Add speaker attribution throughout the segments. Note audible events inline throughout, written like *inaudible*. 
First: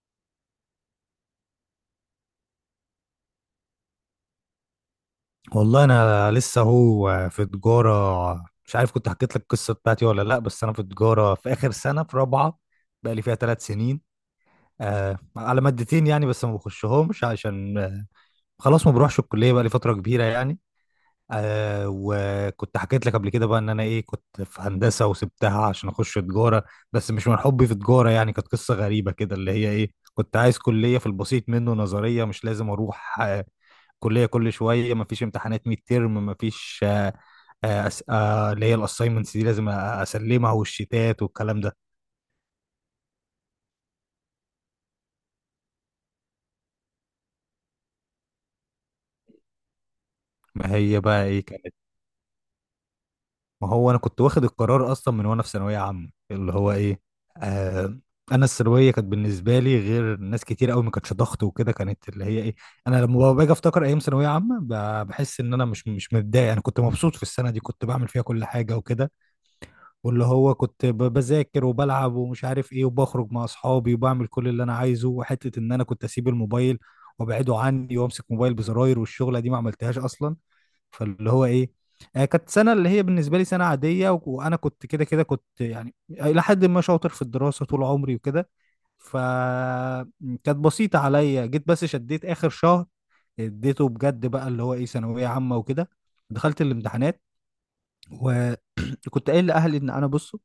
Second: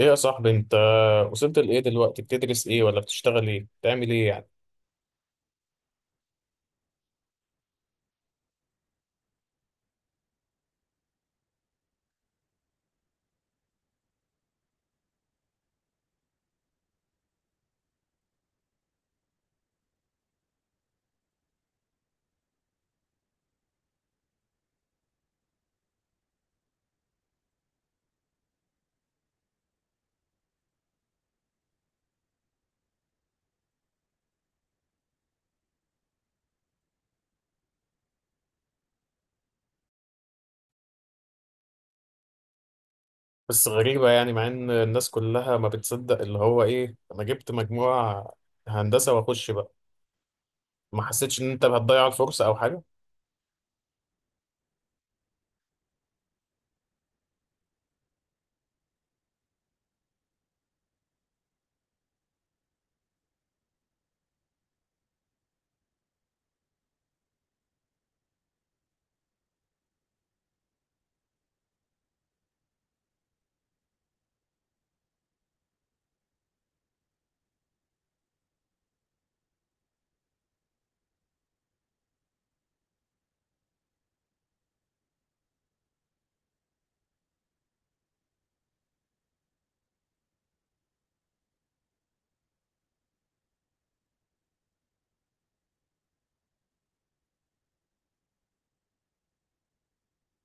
Speaker 1: ايه يا صاحبي، انت وصلت لايه دلوقتي؟ بتدرس ايه ولا بتشتغل ايه؟ بتعمل ايه يعني؟
Speaker 2: والله انا لسه في تجاره. مش عارف كنت حكيت لك القصه بتاعتي ولا لا، بس انا في تجاره في اخر سنه في رابعه، بقى لي فيها 3 سنين. آه، على مادتين يعني، بس ما بخشهمش عشان خلاص ما بروحش الكليه، بقى لي فتره كبيره يعني. آه، وكنت حكيت لك قبل كده بقى ان انا ايه، كنت في هندسه وسبتها عشان اخش تجاره، بس مش من حبي في تجاره يعني. كانت قصه غريبه كده، اللي هي ايه، كنت عايز كليه في البسيط منه، نظريه مش لازم اروح كلية كل شوية، مفيش امتحانات ميد ترم، مفيش اللي هي الاساينمنتس دي لازم اسلمها، والشتات والكلام ده.
Speaker 1: بس غريبة، يعني مع ان الناس كلها ما بتصدق اللي هو ايه، انا جبت مجموعة هندسة واخش بقى.
Speaker 2: ما هي
Speaker 1: ما
Speaker 2: بقى
Speaker 1: حسيتش
Speaker 2: ايه
Speaker 1: ان انت
Speaker 2: كانت.
Speaker 1: هتضيع الفرصة او حاجة؟
Speaker 2: ما هو انا كنت واخد القرار اصلا من وانا في ثانوية عامة، اللي هو ايه، آه، انا الثانويه كانت بالنسبه لي غير ناس كتير قوي، ما كانتش ضغط وكده، كانت اللي هي ايه، انا لما باجي افتكر ايام ثانويه عامه، بحس ان انا مش متضايق. انا كنت مبسوط في السنه دي، كنت بعمل فيها كل حاجه وكده، واللي هو كنت بذاكر وبلعب ومش عارف ايه، وبخرج مع اصحابي وبعمل كل اللي انا عايزه. وحته ان انا كنت اسيب الموبايل وابعده عني وامسك موبايل بزراير، والشغله دي ما عملتهاش اصلا. فاللي هو ايه، آه، كانت سنه اللي هي بالنسبه لي سنه عاديه وانا كنت كده كده، كنت يعني الى حد ما شاطر في الدراسه طول عمري وكده، فكانت بسيطه عليا. جيت بس شديت اخر شهر، اديته بجد بقى، اللي هو ايه ثانويه عامه وكده. دخلت الامتحانات، كنت قايل لاهلي ان انا بصوا،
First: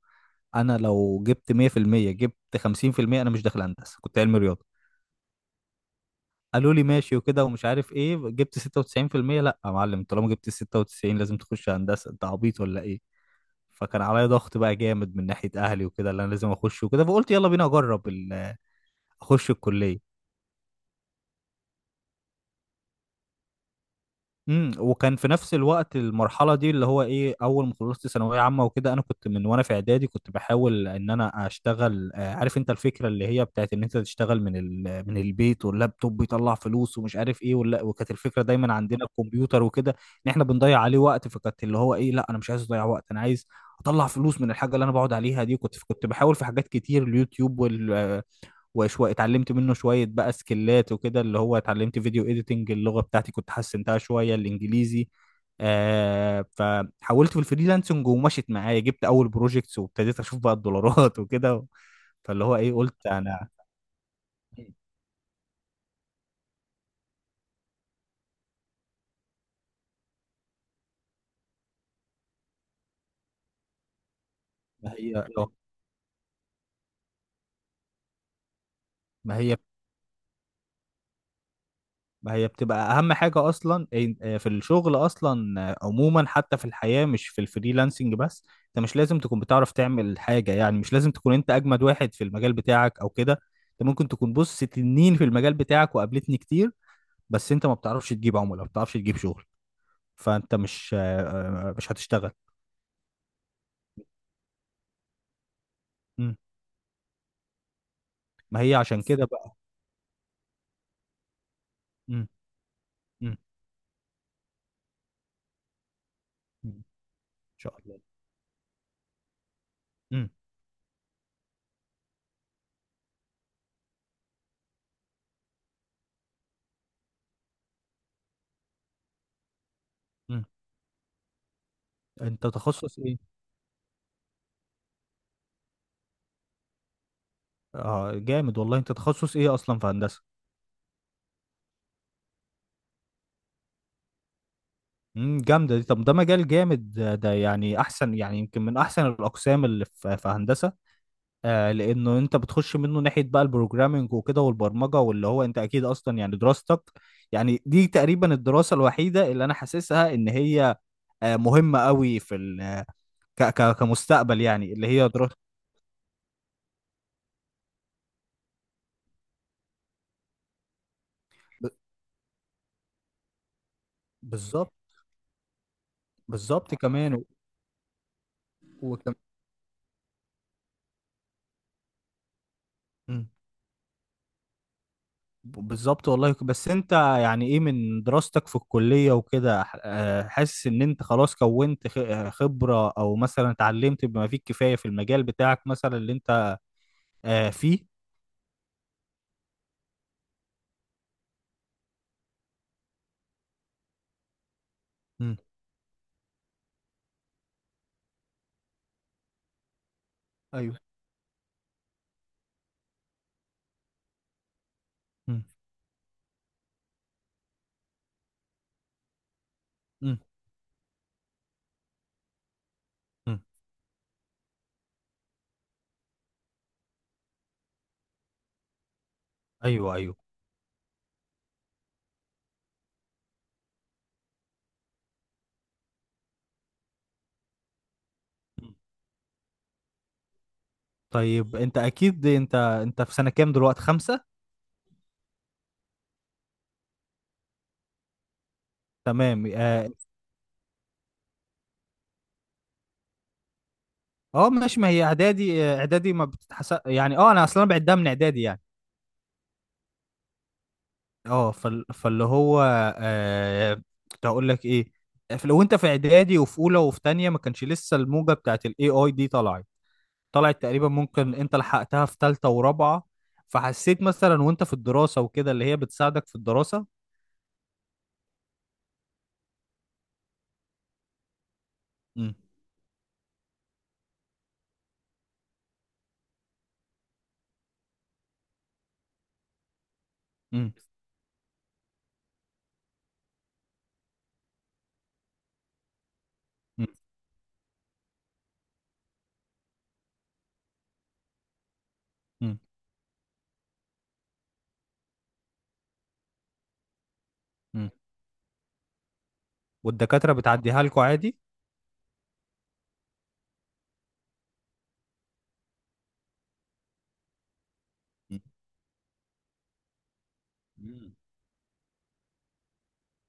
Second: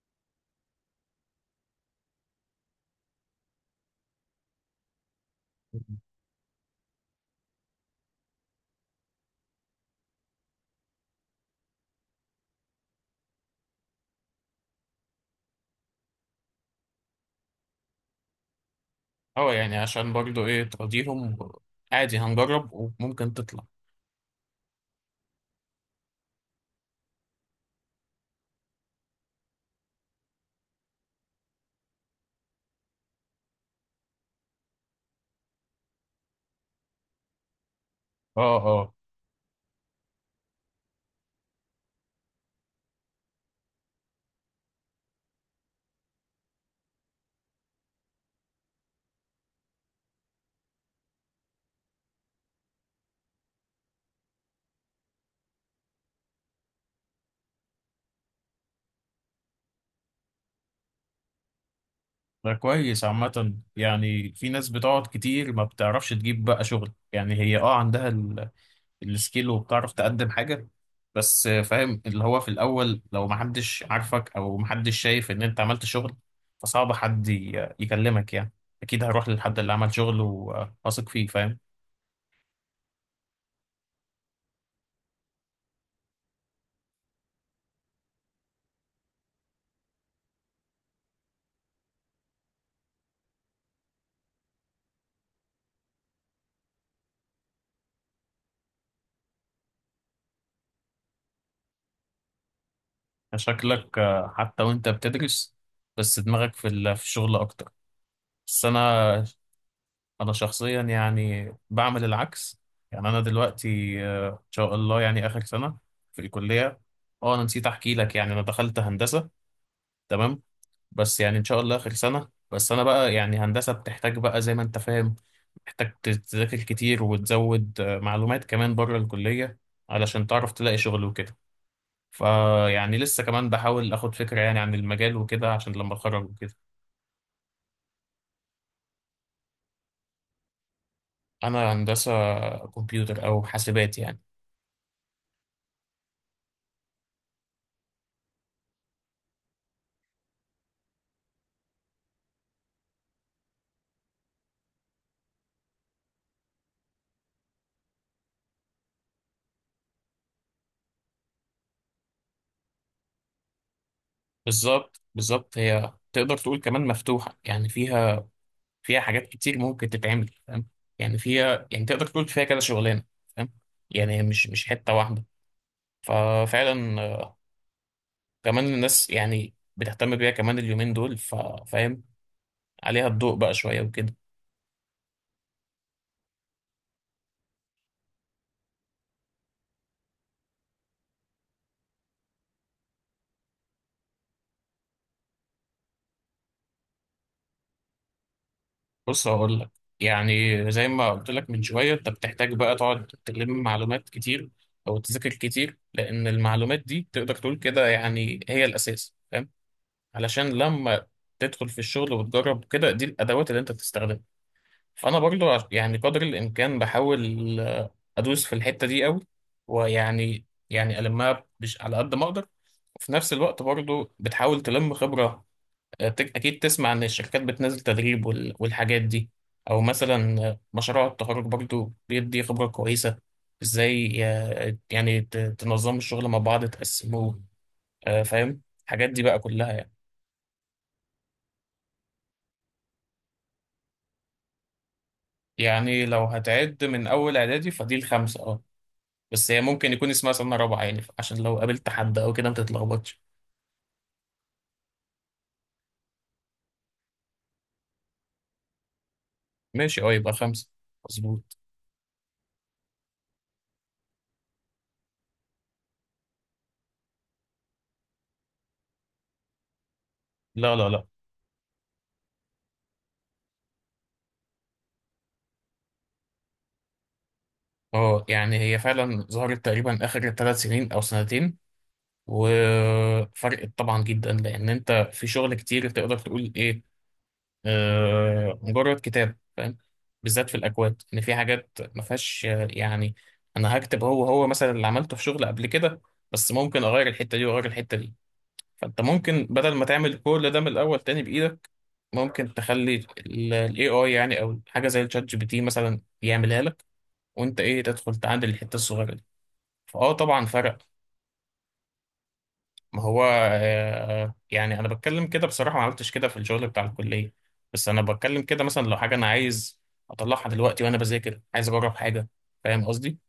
Speaker 2: انا لو جبت 100% جبت 50%، انا مش داخل هندسه، كنت علمي رياضه. قالوا لي ماشي وكده ومش عارف ايه. جبت 96%، لا يا معلم طالما جبت 96 لازم تخش هندسه، انت عبيط ولا ايه؟ فكان عليا ضغط بقى جامد من ناحيه اهلي وكده، اللي انا لازم اخش وكده. فقلت يلا بينا اجرب اخش
Speaker 1: اه يعني، عشان
Speaker 2: الكليه.
Speaker 1: برضو ايه، تراضيهم. عادي هنجرب وممكن تطلع.
Speaker 2: وكان في نفس الوقت المرحله دي اللي هو ايه، اول ما خلصت ثانويه عامه وكده، انا كنت من وانا في اعدادي كنت بحاول ان انا اشتغل. آه، عارف انت الفكره اللي هي بتاعت ان انت تشتغل من البيت واللابتوب بيطلع فلوس ومش عارف ايه ولا. وكانت الفكره
Speaker 1: اه
Speaker 2: دايما
Speaker 1: اه،
Speaker 2: عندنا الكمبيوتر وكده ان احنا بنضيع عليه وقت. فكانت اللي هو ايه، لا انا مش عايز اضيع وقت، انا عايز اطلع فلوس من الحاجه اللي انا بقعد عليها دي. كنت بحاول في حاجات كتير، اليوتيوب وشوية اتعلمت منه شوية بقى سكيلات وكده، اللي هو اتعلمت فيديو اديتنج. اللغة بتاعتي كنت حسنتها شوية، الانجليزي. آه، فحولت في الفريلانسنج ومشيت معايا، جبت اول بروجكتس وابتديت اشوف بقى الدولارات *laughs* وكده. فاللي
Speaker 1: ده
Speaker 2: هو ايه،
Speaker 1: كويس
Speaker 2: قلت انا
Speaker 1: عامة. يعني في ناس بتقعد كتير ما بتعرفش تجيب بقى شغل، يعني هي اه عندها السكيل وبتعرف تقدم حاجة، بس فاهم اللي هو في الأول، لو محدش عارفك أو
Speaker 2: ما
Speaker 1: محدش
Speaker 2: هي
Speaker 1: شايف إن أنت عملت شغل فصعب حد يكلمك يعني. أكيد هروح
Speaker 2: ما هي
Speaker 1: للحد اللي عمل شغل وواثق فيه، فاهم؟
Speaker 2: ما هي بتبقى اهم حاجه اصلا، في الشغل اصلا، آه، عموما حتى في الحياه، مش في الفريلانسنج بس. انت مش لازم تكون بتعرف تعمل حاجه يعني، مش لازم تكون انت اجمد واحد في المجال بتاعك او كده. انت ممكن تكون بص تنين في المجال بتاعك، وقابلتني كتير، بس انت ما بتعرفش تجيب عملاء، ما بتعرفش تجيب شغل، فانت مش آه، مش هتشتغل.
Speaker 1: شكلك حتى وأنت بتدرس بس
Speaker 2: مم.
Speaker 1: دماغك في في الشغل أكتر.
Speaker 2: ما
Speaker 1: بس
Speaker 2: هي عشان
Speaker 1: أنا
Speaker 2: كده بقى.
Speaker 1: أنا شخصيا يعني بعمل
Speaker 2: مم.
Speaker 1: العكس. يعني أنا
Speaker 2: مم.
Speaker 1: دلوقتي إن شاء الله يعني آخر سنة في
Speaker 2: مم.
Speaker 1: الكلية.
Speaker 2: ان
Speaker 1: أه، أنا نسيت
Speaker 2: شاء
Speaker 1: أحكي
Speaker 2: الله.
Speaker 1: لك، يعني أنا دخلت هندسة،
Speaker 2: مم.
Speaker 1: تمام. بس يعني ان شاء الله اخر سنه. بس انا بقى يعني هندسه بتحتاج بقى زي ما انت فاهم، محتاج تذاكر كتير وتزود معلومات كمان بره الكليه علشان
Speaker 2: مم.
Speaker 1: تعرف تلاقي شغل وكده.
Speaker 2: انت
Speaker 1: فيعني
Speaker 2: تخصص
Speaker 1: لسه
Speaker 2: ايه؟
Speaker 1: كمان بحاول اخد فكره يعني عن المجال وكده عشان لما اتخرج وكده.
Speaker 2: اه، جامد والله. انت تخصص ايه اصلا في هندسه؟
Speaker 1: انا هندسه كمبيوتر او حاسبات يعني.
Speaker 2: امم، جامده دي. طب ده مجال جامد ده، ده يعني احسن، يعني يمكن من احسن الاقسام اللي في في هندسه. آه، لانه انت بتخش منه ناحيه بقى البروجرامينج وكده والبرمجه، واللي هو انت اكيد اصلا يعني دراستك، يعني دي تقريبا الدراسه الوحيده اللي انا حاسسها ان هي آه، مهمه قوي في ال ك ك كمستقبل يعني، اللي
Speaker 1: بالظبط
Speaker 2: هي دراسه.
Speaker 1: بالظبط، هي تقدر تقول كمان مفتوحه يعني، فيها حاجات كتير ممكن تتعمل، فاهم؟ يعني فيها،
Speaker 2: ب-
Speaker 1: يعني تقدر تقول فيها كذا شغلانه، فاهم؟ يعني هي مش
Speaker 2: بالظبط،
Speaker 1: حته واحده.
Speaker 2: بالظبط. كمان
Speaker 1: ففعلا كمان الناس
Speaker 2: وكم...
Speaker 1: يعني بتهتم بيها كمان اليومين دول، فاهم، عليها الضوء بقى شوية وكده.
Speaker 2: بالظبط والله. بس انت يعني ايه من دراستك في الكلية وكده، حاسس ان انت خلاص كونت خبرة، او مثلا اتعلمت بما فيه الكفاية في المجال بتاعك مثلا، اللي انت آه، فيه؟
Speaker 1: بص هقول لك. يعني زي ما قلت لك من شوية، انت بتحتاج بقى تقعد تلم معلومات كتير او تذاكر
Speaker 2: مم.
Speaker 1: كتير، لان المعلومات دي تقدر تقول كده، يعني هي الاساس، فاهم؟ علشان
Speaker 2: ايوه.
Speaker 1: لما تدخل في الشغل وتجرب كده، دي الادوات اللي انت بتستخدمها. فانا
Speaker 2: مم.
Speaker 1: برضو يعني قدر الامكان بحاول ادوس في الحته دي قوي،
Speaker 2: مم.
Speaker 1: ويعني يعني المها مش على قد ما اقدر. وفي نفس
Speaker 2: مم.
Speaker 1: الوقت برضو بتحاول تلم خبره. اكيد تسمع ان الشركات بتنزل تدريب والحاجات دي، او
Speaker 2: ايوه ايوه.
Speaker 1: مثلا مشروع التخرج برضو بيدي خبره كويسه، ازاي يعني تنظموا الشغل مع بعض تقسموه، فاهم الحاجات دي بقى كلها يعني.
Speaker 2: طيب انت اكيد انت انت في سنة كام دلوقتي، خمسة؟
Speaker 1: يعني لو هتعد من اول اعدادي فدي الخمسه، اه.
Speaker 2: تمام،
Speaker 1: بس هي
Speaker 2: اه.
Speaker 1: ممكن يكون اسمها سنة رابعة يعني، عشان لو قابلت حد أو كده ما تتلخبطش.
Speaker 2: آه، ماشي. ما هي اعدادي، آه، اعدادي ما بتتحسب يعني، اه انا اصلا بعدها من اعدادي يعني.
Speaker 1: ماشي، أه، يبقى خمسة
Speaker 2: اه،
Speaker 1: مظبوط.
Speaker 2: فاللي هو آه، كنت هقول لك ايه، آه، لو انت في اعدادي وفي اولى وفي تانية، ما كانش لسه الموجه بتاعت الاي اي دي طلعت. طلعت
Speaker 1: لا
Speaker 2: تقريبا،
Speaker 1: لا لا.
Speaker 2: ممكن انت لحقتها في تالتة ورابعة، فحسيت مثلا وانت في الدراسة وكده اللي هي بتساعدك في الدراسة؟
Speaker 1: أه، يعني هي فعلا ظهرت تقريبا آخر 3 سنين أو سنتين
Speaker 2: امم.
Speaker 1: وفرقت طبعا جدا، لأن أنت في شغل كتير تقدر تقول إيه، آه مجرد كتاب، فاهم؟ بالذات في
Speaker 2: امم.
Speaker 1: الأكواد، إن في حاجات ما فيهاش يعني أنا هكتب هو مثلا اللي عملته في شغل قبل كده، بس ممكن أغير الحتة دي وأغير الحتة دي. فانت ممكن بدل ما تعمل كل ده من الاول تاني بايدك، ممكن
Speaker 2: امم.
Speaker 1: تخلي الاي اي يعني، او حاجه زي الشات جي بي تي مثلا يعملها لك، وانت ايه،
Speaker 2: امم.
Speaker 1: تدخل تعدل الحته الصغيره دي. فاه
Speaker 2: والدكاترة
Speaker 1: طبعا فرق.
Speaker 2: بتعديها لكم عادي؟
Speaker 1: ما هو آه يعني انا بتكلم كده بصراحه، ما عملتش كده في الشغل بتاع الكليه، بس انا بتكلم كده مثلا لو حاجه انا عايز اطلعها دلوقتي وانا
Speaker 2: مم.
Speaker 1: بذاكر عايز اجرب حاجه. فاهم قصدي؟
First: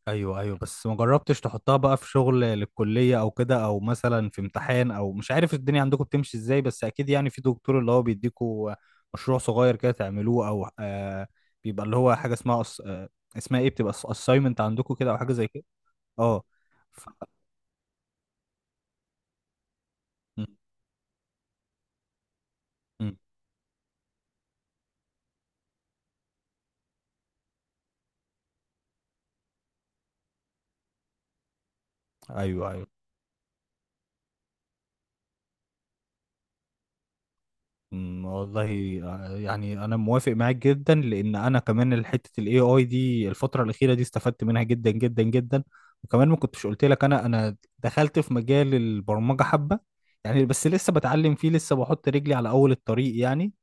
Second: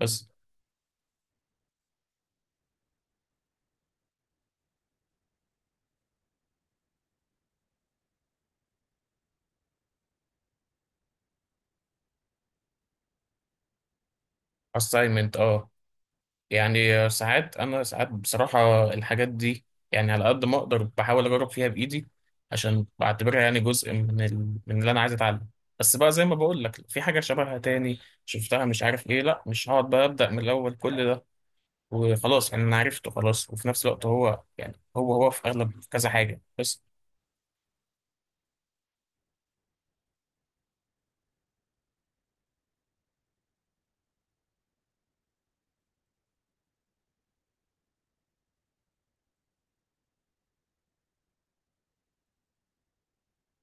Speaker 1: بس
Speaker 2: ايوه ايوه. بس ما جربتش تحطها بقى في شغل للكليه او كده، او مثلا في امتحان، او مش عارف الدنيا عندكم بتمشي ازاي، بس اكيد يعني في دكتور اللي هو بيديكوا مشروع صغير كده تعملوه، او آه، بيبقى اللي هو حاجه اسمها أص... آه اسمها ايه، بتبقى اساينمنت عندكم كده او حاجه
Speaker 1: assignment
Speaker 2: زي كده.
Speaker 1: اه.
Speaker 2: اه.
Speaker 1: يعني
Speaker 2: ف...
Speaker 1: ساعات، انا ساعات بصراحه الحاجات دي، يعني على قد
Speaker 2: م-
Speaker 1: ما اقدر بحاول اجرب فيها بايدي، عشان
Speaker 2: م.
Speaker 1: بعتبرها يعني جزء من اللي انا عايز اتعلم. بس بقى زي ما بقول لك، في حاجه شبهها تاني شفتها مش عارف ايه، لا مش هقعد بقى ابدا من الاول كل ده وخلاص، يعني
Speaker 2: ايوه
Speaker 1: انا
Speaker 2: ايوه.
Speaker 1: عرفته خلاص، وفي نفس الوقت هو يعني هو في اغلب كذا حاجه بس.
Speaker 2: أمم، والله آه، يعني انا موافق معاك جدا، لان انا كمان حته الاي اي دي الفتره الاخيره دي استفدت منها جدا جدا جدا. وكمان ما كنتش قلت لك، انا دخلت في مجال البرمجه حبه يعني، بس لسه بتعلم فيه، لسه بحط رجلي على اول الطريق يعني.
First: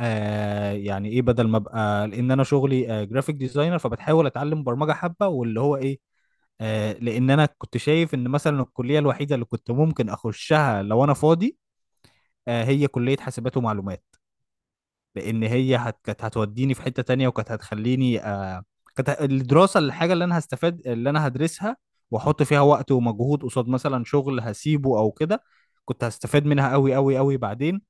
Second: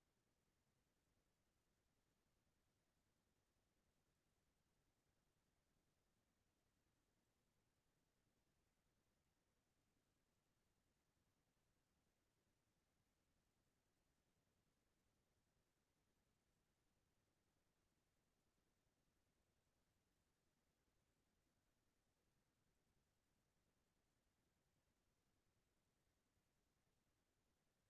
Speaker 2: آه، يعني ايه، بدل ما ابقى، لان انا شغلي آه جرافيك ديزاينر، فبتحاول اتعلم برمجه حبه، واللي هو ايه آه، لان انا كنت شايف ان مثلا الكليه الوحيده اللي كنت ممكن اخشها لو انا فاضي آه، هي كليه حاسبات ومعلومات. لان هي كانت هتوديني في حتة تانية، وكانت هتخليني الدراسة، الحاجة اللي انا هستفاد اللي انا هدرسها واحط فيها وقت ومجهود قصاد مثلا شغل هسيبه او كده، كنت هستفاد منها قوي قوي قوي بعدين.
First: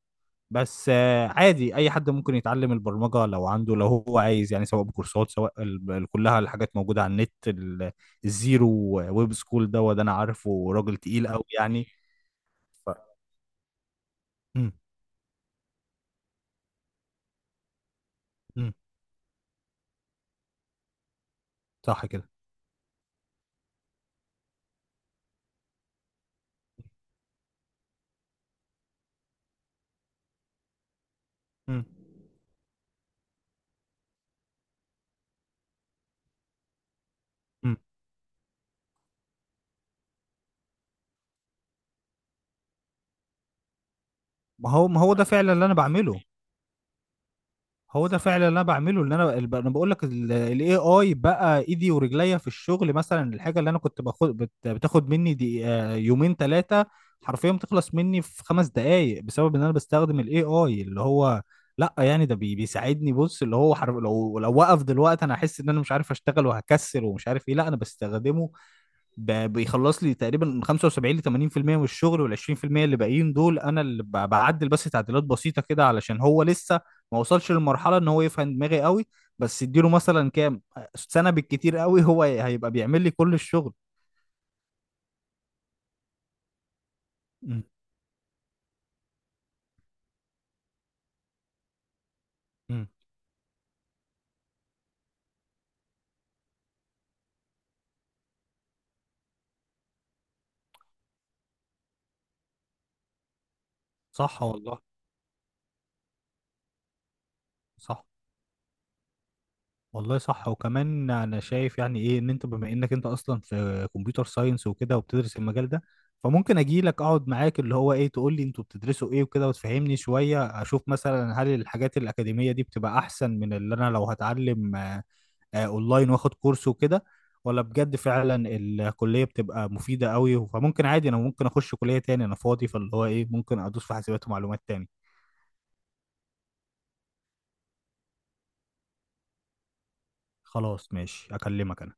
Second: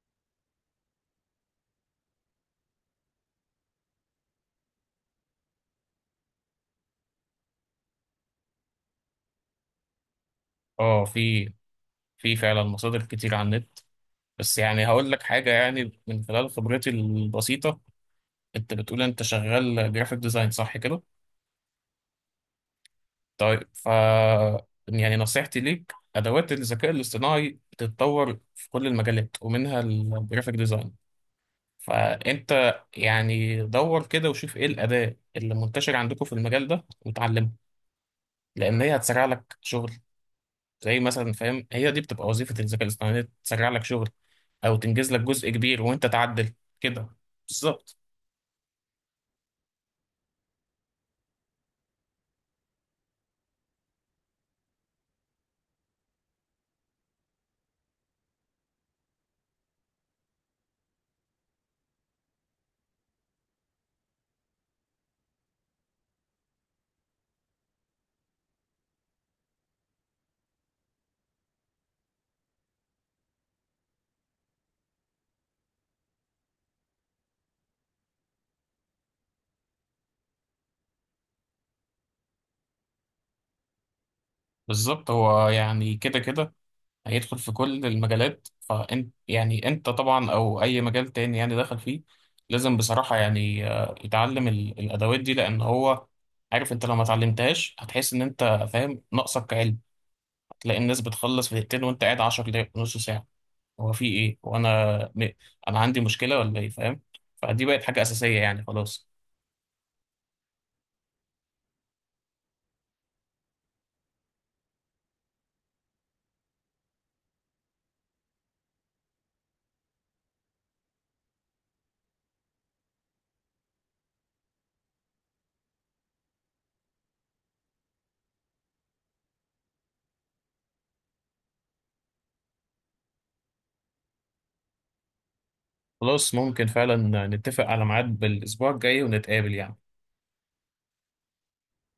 Speaker 2: بس آه، عادي اي حد ممكن يتعلم البرمجة لو عنده، لو هو عايز يعني، سواء بكورسات، سواء كلها الحاجات موجودة على النت، الزيرو ويب سكول ده وده انا عارفه راجل
Speaker 1: اه،
Speaker 2: تقيل قوي
Speaker 1: في
Speaker 2: يعني.
Speaker 1: في فعلا
Speaker 2: ف...
Speaker 1: مصادر كتير على النت. بس
Speaker 2: مم.
Speaker 1: يعني هقول لك حاجه يعني من خلال خبرتي البسيطه.
Speaker 2: مم.
Speaker 1: انت بتقول انت شغال جرافيك ديزاين، صح كده؟
Speaker 2: صح كده.
Speaker 1: طيب، يعني نصيحتي ليك، ادوات الذكاء الاصطناعي بتتطور في كل المجالات ومنها الجرافيك ديزاين،
Speaker 2: مم.
Speaker 1: فانت يعني دور كده وشوف ايه الاداه اللي منتشره عندكم في المجال ده وتعلمها،
Speaker 2: مم.
Speaker 1: لان هي هتسرع لك شغل. زي مثلا، فاهم، هي دي بتبقى وظيفه الذكاء الاصطناعي، إن هي تسرع لك شغل
Speaker 2: ما
Speaker 1: او
Speaker 2: هو ما
Speaker 1: تنجز
Speaker 2: هو
Speaker 1: لك
Speaker 2: ده
Speaker 1: جزء
Speaker 2: فعلا اللي انا
Speaker 1: كبير وانت
Speaker 2: بعمله.
Speaker 1: تعدل كده. بالظبط.
Speaker 2: هو ده فعلا اللي انا بعمله. اللي انا انا بقول لك، الاي اي بقى ايدي ورجليا في الشغل. مثلا الحاجه اللي انا كنت باخد بتاخد مني دي آه، 2 3، حرفيا بتخلص مني في 5 دقائق، بسبب ان انا بستخدم الاي اي. اللي هو لا يعني ده بيساعدني، بص اللي هو حرف، لو وقف دلوقتي انا احس ان انا مش عارف اشتغل وهكسل ومش عارف ايه. لا انا بستخدمه، بيخلص لي تقريبا من 75 ل 80% من الشغل، وال 20% اللي باقيين دول انا اللي بعدل بس تعديلات بسيطه كده، علشان هو لسه ما وصلش للمرحله ان هو يفهم دماغي قوي. بس اديله مثلا كام سنه بالكتير قوي، هو هيبقى بيعمل لي كل الشغل.
Speaker 1: بالظبط هو يعني كده كده هيدخل في
Speaker 2: م-
Speaker 1: كل المجالات، فانت يعني انت طبعا، او اي مجال تاني يعني دخل فيه، لازم
Speaker 2: م.
Speaker 1: بصراحة يعني يتعلم الادوات دي، لان هو، عارف انت لو ما اتعلمتهاش هتحس ان انت، فاهم، ناقصك كعلم. هتلاقي الناس بتخلص في دقيقتين وانت قاعد 10 دقايق نص ساعة، هو في ايه،
Speaker 2: صح والله.
Speaker 1: وانا، انا عندي مشكلة ولا ايه، فاهم؟ فدي بقت حاجة
Speaker 2: صح
Speaker 1: اساسية يعني، خلاص.
Speaker 2: والله صح. وكمان انا شايف يعني ايه، ان انت بما انك انت اصلا في كمبيوتر ساينس وكده وبتدرس المجال ده، فممكن اجي لك اقعد معاك اللي هو ايه تقول لي انتوا بتدرسوا ايه وكده وتفهمني شوية، اشوف مثلا هل الحاجات الاكاديمية دي بتبقى احسن من اللي انا لو هتعلم اونلاين واخد كورس وكده، ولا بجد فعلا الكلية بتبقى مفيدة قوي. فممكن عادي، انا ممكن اخش كلية تاني انا فاضي، فاللي هو ايه ممكن ادوس في حاسبات ومعلومات تاني.
Speaker 1: خلاص ممكن فعلا نتفق على ميعاد بالاسبوع الجاي ونتقابل يعني.
Speaker 2: خلاص ماشي اكلمك انا.